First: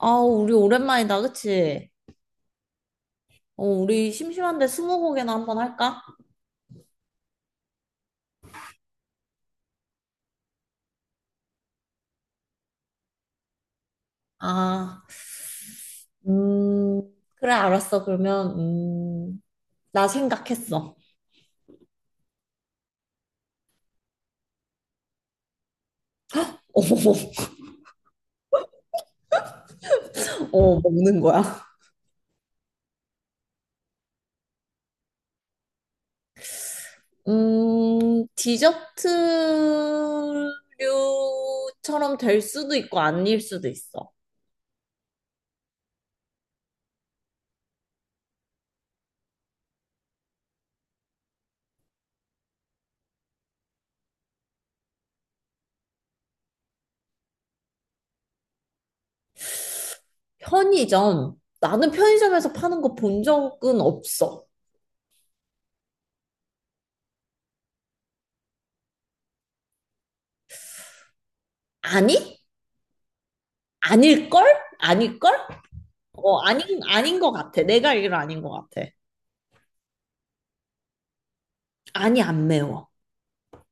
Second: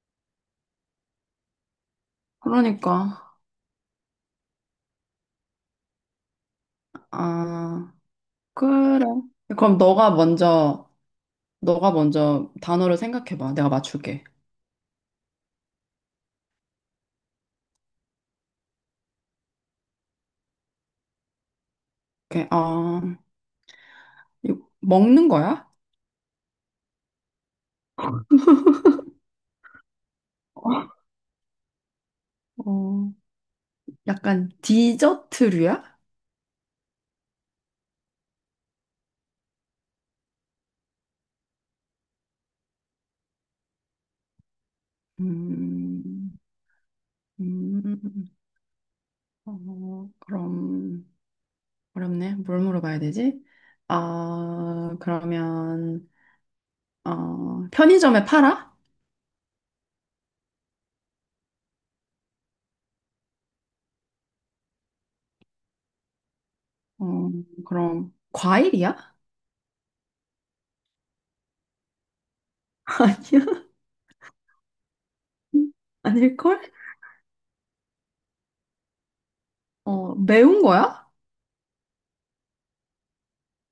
아, 우리 오랜만이다, 그치? 그러니까. 어, 우리 심심한데 스무고개나 한번 할까? 아 그래. 그럼 너가 먼저 단어를 생각해봐. 내가 맞출게. 아, 음, 그래, 알았어. 그러면, 나 생각했어. 이렇게 이거 먹는 거야? 먹는 거야. 어, 약간 디저트류야? 디저트류처럼 될 수도 있고, 아닐 수도 있어. 음, 음, 그럼 어렵네. 뭘 물어봐야 되지? 아, 그러면 편의점에 팔아? 편의점. 나는 편의점에서 파는 거 본 적은 없어. 어, 그럼 과일이야? 아니? 아닐걸? 아닐걸? 아니야? 어, 아닐걸? 아닌 것 같아. 내가 알기로 아닌 것 같아. 매운 거야? 아니, 안 매워.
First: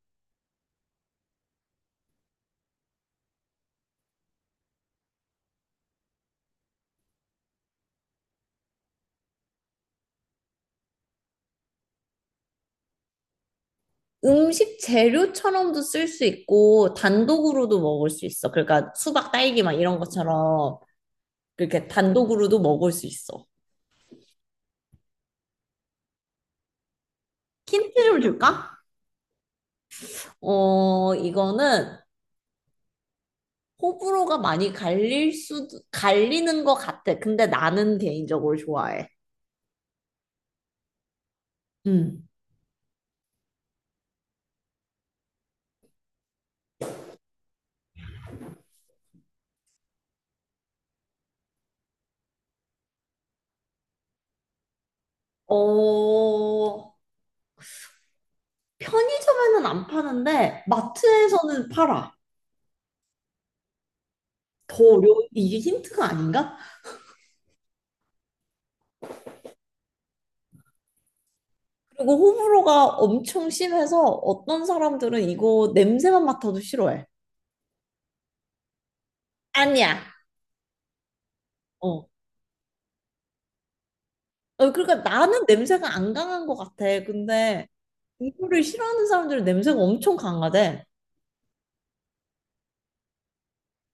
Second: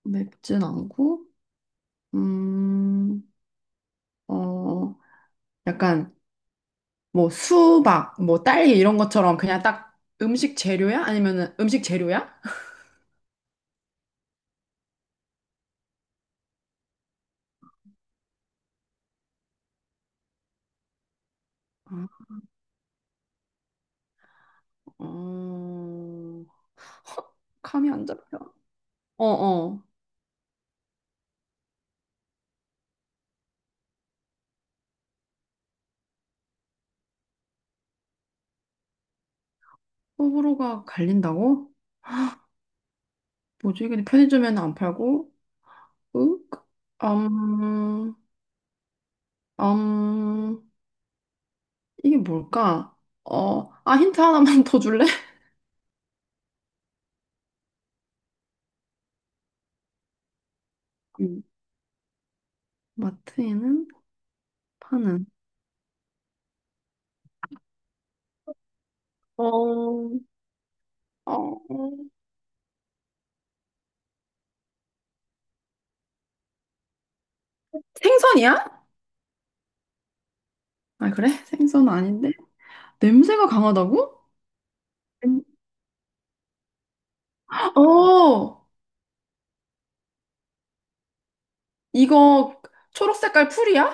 맵진 않고, 음, 어, 약간 뭐 수박, 뭐 딸기 이런 것처럼 그냥 딱 음식 재료야? 아니면은 음식 재료야? 음식 재료처럼도 쓸 수 있고, 단독으로도 먹을 수 있어. 그러니까 수박, 딸기 막 이런 것처럼, 그렇게 아, 단독으로도 먹을 수 있어. 어, 감이 힌트 안 좀 잡혀. 줄까? 어, 어. 어, 이거는 호불호가 많이 갈릴 수 갈리는 것 같아. 근데 나는 개인적으로 좋아해. 호불호가 갈린다고? 음. 뭐지? 근데 편의점에는 안 팔고, 윽? 음, 음, 이게 뭘까? 힌트 하나만 더 줄래? 어, 편의점에는 안 파는데, 음, 마트에서는 팔아. 마트에는 더 어려워. 파는. 이게 힌트가 아닌가? 어, 어, 그리고 호불호가 엄청 심해서 어떤 사람들은 이거 냄새만 맡아도 싫어해. 생선이야? 아니야. 아, 그래? 생선 어. 아닌데? 냄새가 강하다고? 어, 그러니까 음. 나는 냄새가 안 강한 것 같아. 근데 이거를 어, 싫어하는 사람들은 냄새가 엄청 강하대. 이거 초록 색깔 풀이야?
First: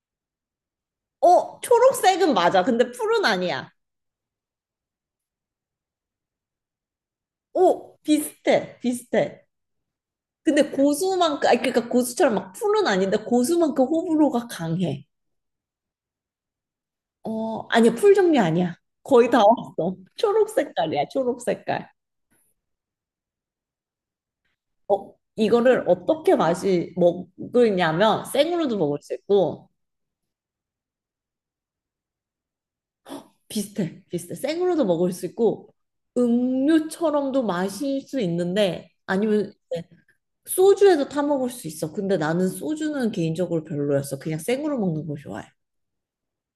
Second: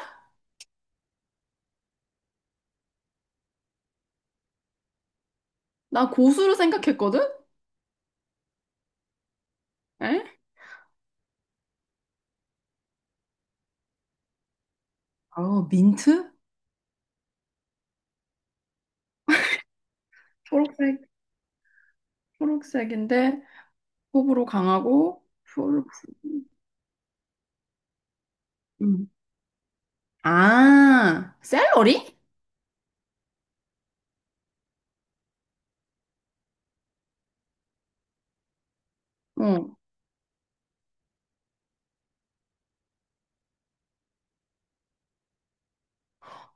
어, 초록색은 맞아. 근데 푸른 아니야. 나 고수를 생각했거든? 오, 비슷해. 비슷해. 에? 근데 고수만큼, 아니, 그러니까 고수처럼 막 풀은 아닌데 고수만큼 호불호가 강해. 어, 민트? 어, 아니야. 풀 종류 아니야. 거의 다 왔어. 초록 초록색, 색깔이야. 초록 색깔. 초록색인데 호불호 어, 강하고 이거를 초록, 어떻게 맛이 먹느냐면 생으로도 먹을 음. 수 있고 아, 샐러리? 비슷해. 생으로도 먹을 수 있고 음료처럼도 마실 수 있는데 아니면 어, 소주에도 타 먹을 수 있어. 근데 나는 소주는 개인적으로 별로였어. 그냥 생으로 먹는 거 좋아해.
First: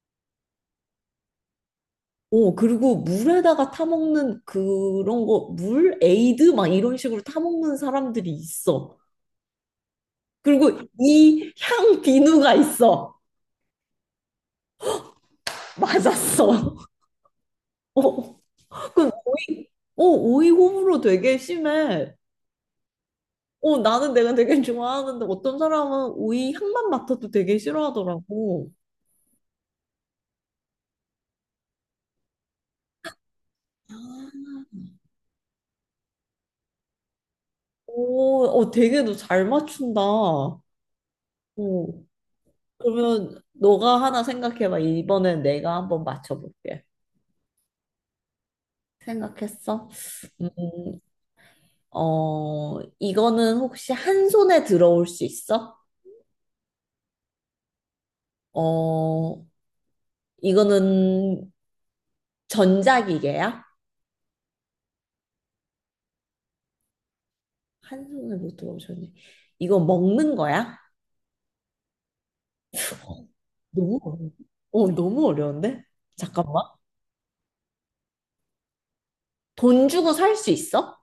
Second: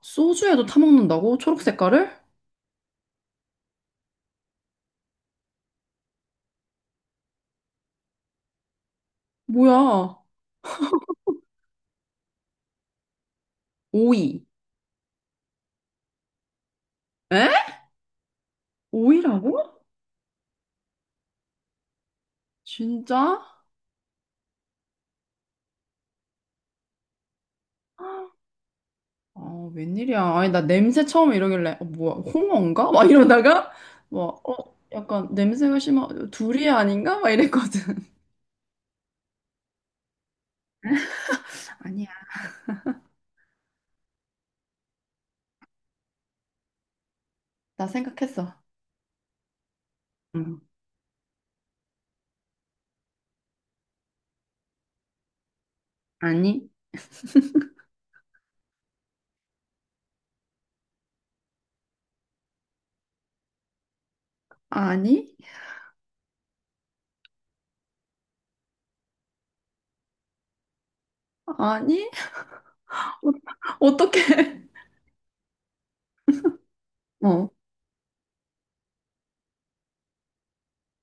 소주에도 타먹는다고? 초록 색깔을? 오, 그리고 물에다가 타 먹는 그런 거, 물 에이드 막 이런 식으로 타 먹는 사람들이 있어. 뭐야, 그리고 이 향 비누가 있어. 오이. 맞았어. 에? 어. 그 오이라고? 오이, 어, 오이 호불호 되게 심해. 진짜? 어, 나는 내가 되게 좋아하는데 어떤 사람은 오이 향만 맡아도 되게 싫어하더라고. 아, 웬일이야. 아니, 나 냄새 처음에 이러길래, 홍어인가? 막 이러다가, 약간 냄새가 심하, 둘이 아닌가? 막 이랬거든. 오, 어, 되게 너 잘 맞춘다. 어, 아니야. 그러면 너가 하나 생각해봐. 이번엔 내가 한번 맞춰볼게. 나 생각했어. 생각했어? 음, 응. 어, 이거는 혹시 한 손에 들어올 수 있어? 아니? 어, 이거는 전자기계야? 아니? 한 손을 못 들어오셨네. 이거 먹는 거야? 아니? 어, 너무 어떻게? 어려운데? 잠깐만. 어. 돈 주고 살 수 있어?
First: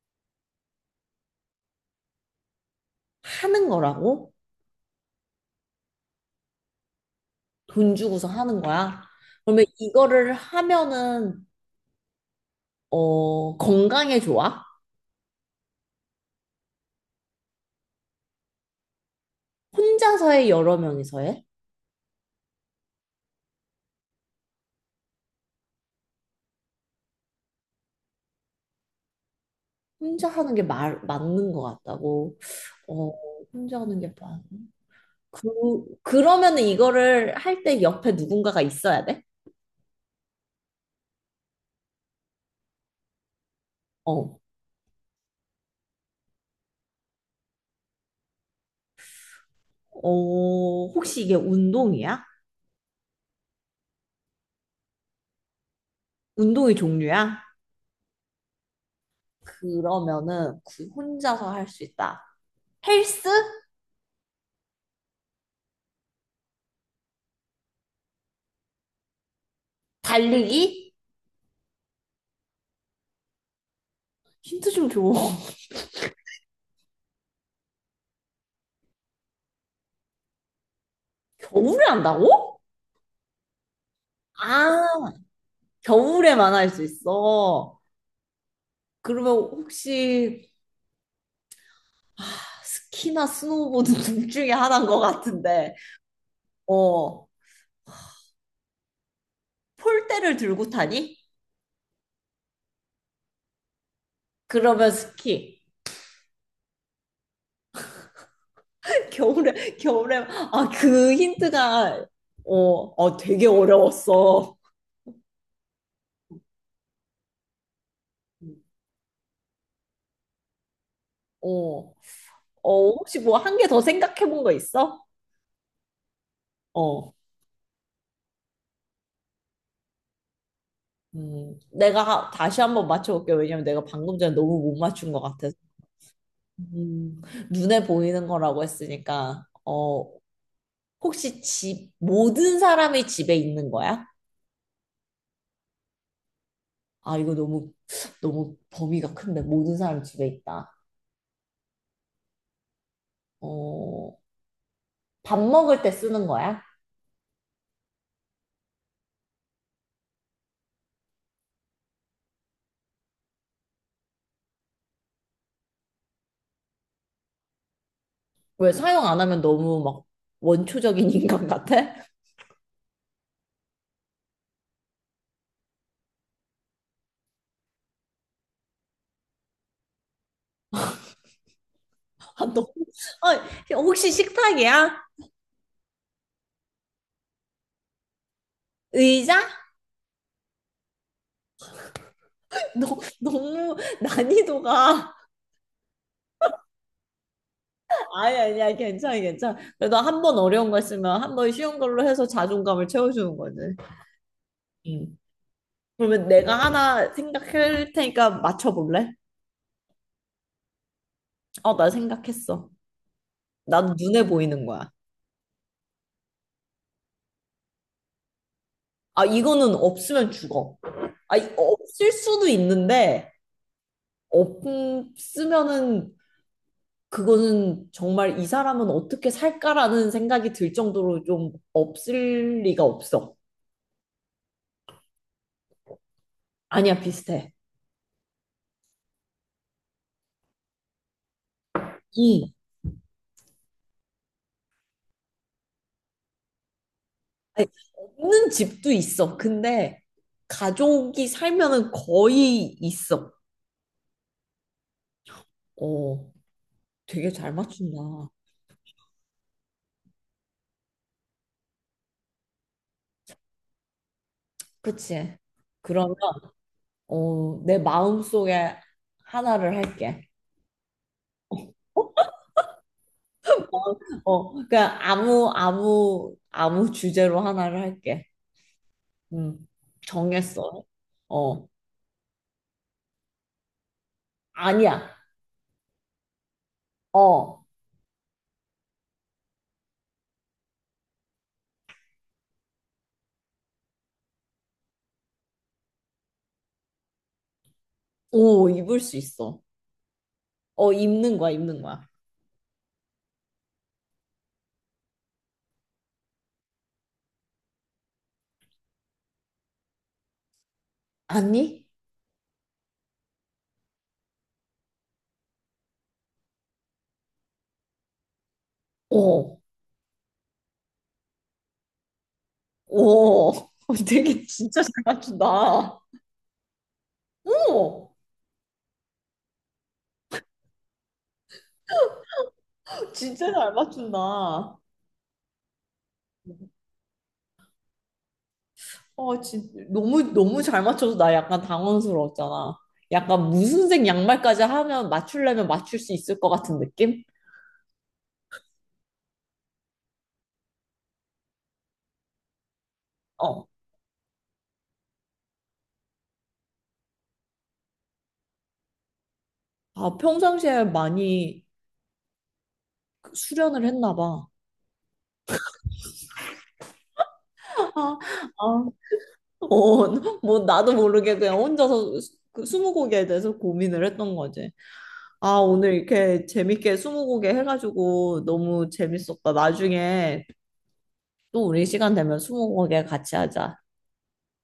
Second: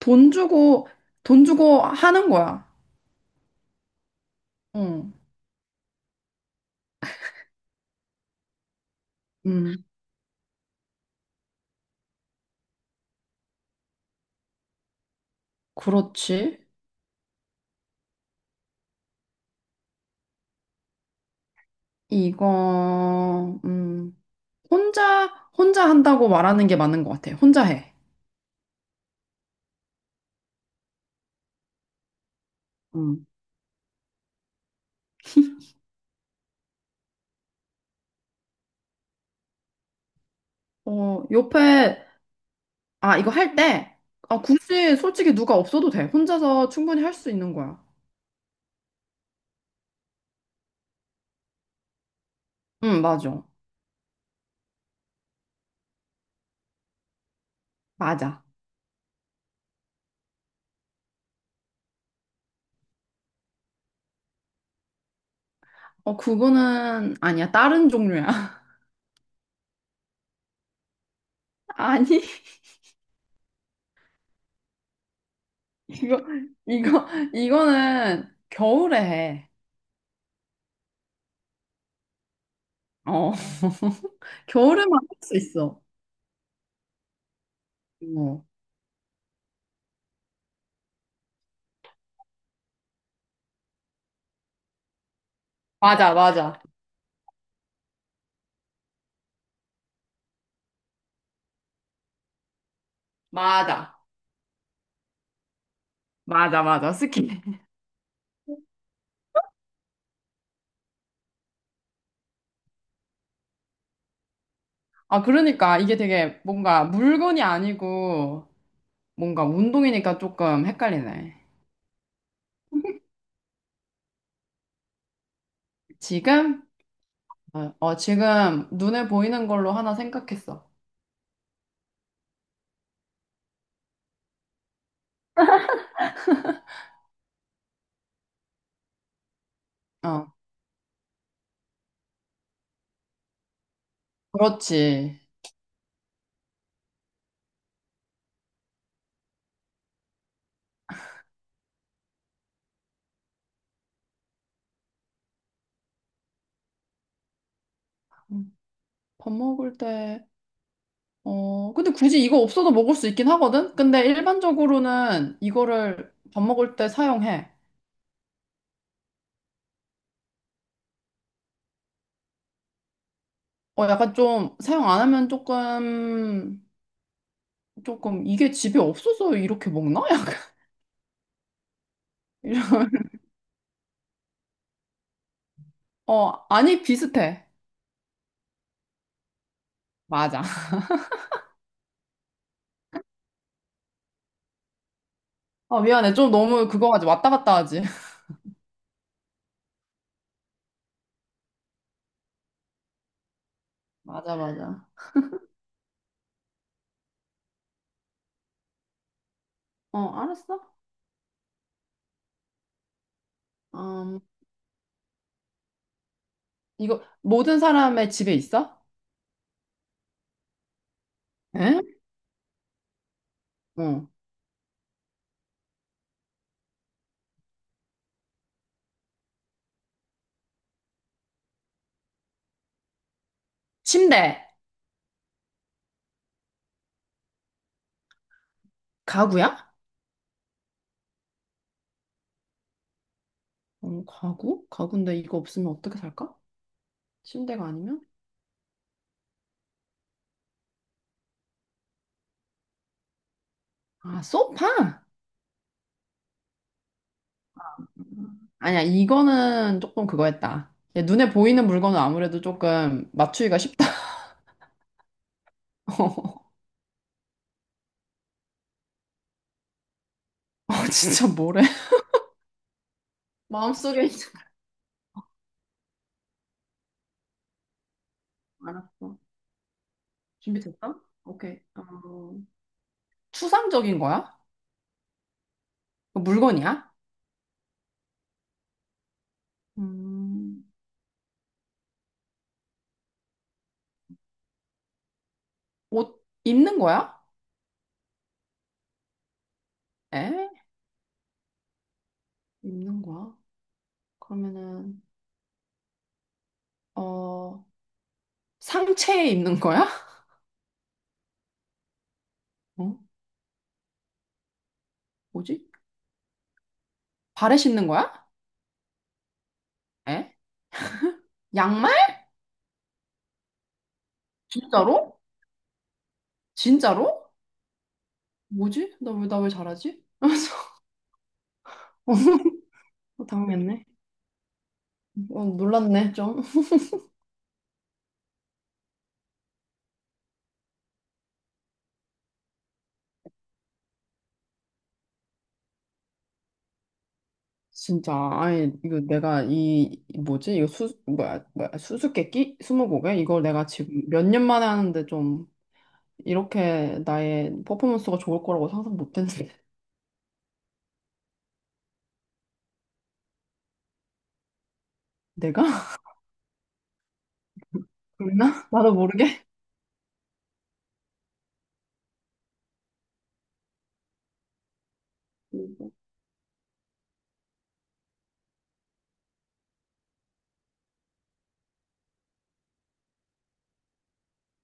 돈 주고, 돈 주고 하는 거야. 하는 거라고? 응. 돈 주고서 하는 거야? 그러면 음, 이거를 하면은 어, 건강에 좋아? 그렇지. 혼자서 해, 여러 명이서 해? 이거, 음, 혼자, 혼자 한다고 말하는 게 맞는 것 같아. 혼자 해. 혼자 하는 게 말, 맞는 것 같다고. 어, 음. 혼자 하는 게 맞. 그, 그러면은 이거를 할 때 옆에 누군가가 있어야 돼? 어, 옆에 아, 이거 할 때, 어. 아, 굳이 솔직히 누가 없어도 돼. 혼자서 충분히 할 수 있는 거야. 어, 혹시 이게 운동이야? 응, 맞아. 운동의 종류야? 맞아. 그러면은 그 혼자서 할 수 있다. 헬스? 어, 그거는 아니야. 다른 종류야. 달리기? 아니, 힌트 좀 줘. 이거, 이거, 이거는 겨울에 해. 겨울에 한다고? 어, 겨울에만 할 아, 수 있어. 겨울에만 할 수 있어. 어. 그러면 혹시 스키나 스노보드 둘 중에 하나인 것 같은데, 맞아, 맞아. 어, 폴대를 들고 타니? 맞아. 그러면 스키. 맞아, 맞아. 스키. 겨울에, 아, 그 힌트가, 어, 어, 되게 어려웠어. 아, 그러니까 이게 되게 뭔가 물건이 아니고 뭔가 운동이니까 조금 헷갈리네. 어, 어, 혹시 뭐 한 개 더 생각해 본 거 있어? 지금? 어. 지금 눈에 보이는 걸로 하나 생각했어. 내가 다시 한번 맞춰볼게. 요 왜냐면 내가 방금 전에 너무 못 맞춘 것 같아서. 음, 눈에 보이는 거라고 했으니까, 어, 어, 혹시 집, 모든 사람이 집에 있는 거야? 그렇지. 아, 이거 너무 범위가 큰데, 모든 사람이 집에 있다. 어, 밥 먹을 때 쓰는 거야? 음, 밥 먹을 때, 어, 근데 굳이 이거 없어도 먹을 수 있긴 하거든? 근데 일반적으로는 이거를 밥 먹을 때 사용해. 왜 사용 안 하면 너무 막 원초적인 인간 같아? 약간 좀 사용 안 하면 조금, 조금 이게 집에 없어서 이렇게 먹나? 약간. 아, 너무, 이런. 아, 혹시 식탁이야? 어, 아니, 비슷해. 의자? 맞아. 너, 너무 난이도가 어, 미안해. 좀 너무 그거 하지. 왔다 갔다 하지. 아니 아니야, 괜찮아 괜찮아. 그래도 한 번 어려운 거 있으면 한 번 쉬운 걸로 해서 자존감을 채워주는 거지. 맞아, 맞아. 응. 그러면 내가 하나 생각할 테니까 맞춰볼래? 어, 알았어. 어, 나 생각했어. 난 음, 눈에 보이는 거야. 이거 모든 사람의 집에 있어? 아, 이거는 없으면 죽어. 아, 에? 없을 수도 있는데 어. 없으면은 그거는 정말 이 사람은 어떻게 살까라는 생각이 들 정도로 좀 없을 리가 없어. 침대. 아니야, 비슷해. 가구야? 응. 어, 가구? 가구인데 이거 없으면 어떻게 살까? 아니, 침대가 아니면? 없는 집도 있어. 근데 가족이 살면은 거의 있어. 아, 소파? 어, 되게 잘 맞춘다. 음. 아니야, 이거는 조금 그거였다. 얘 눈에 보이는 물건은 아무래도 조금 맞추기가 쉽다. 그치? 그러면 어, 내 마음속에 하나를 할게. 어, 진짜 뭐래? 어, 마음속에 있는 어, 그냥 아무 주제로 하나를 할게. 거 알았어. 음, 준비됐어? 정했어. 오케이. 어, 어, 추상적인 거야? 아니야. 그 물건이야? 어, 음, 옷 입는 거야? 오, 입을 수 있어. 에? 어, 입는 거야. 입는 거야? 그러면은, 어, 상체에 입는 거야? 아니? 어? 뭐지? 발에 신는 거야? 어, 에? 양말? 오, 되게 진짜 잘 진짜로? 맞춘다. 진짜로? 오! 뭐지? 나 왜, 나 왜 잘하지? 진짜 잘 당황했네. 맞춘다. 어, 놀랐네, 좀. 어, 진, 너무 잘 맞춰서 나 약간 당황스러웠잖아. 약간 무슨 색 양말까지 하면 맞추려면 맞출 수 있을 것 같은 느낌? 진짜, 아니, 이거 내가 이, 이 뭐지? 이거 수, 뭐야, 뭐야, 수수께끼? 스무고개? 이걸 내가 어. 지금 몇 년 만에 하는데 좀, 이렇게 나의 퍼포먼스가 좋을 거라고 상상 못 했는데. 아, 평상시에 많이 그 수련을 했나 봐. 내가? 아, 그랬나? 아, 나도 모르게? 어, 뭐, 나도 모르게 그냥 혼자서 그 스무고개에 대해서 고민을 했던 거지. 아, 오늘 이렇게 재밌게 스무고개 해가지고 너무 재밌었다. 나중에 또 우리 시간 되면 스무고개 같이 하자.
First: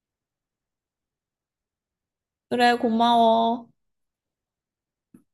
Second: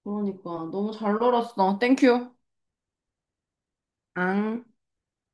그러니까, 너무 잘 놀았어. 땡큐. 그래, 고마워. 앙.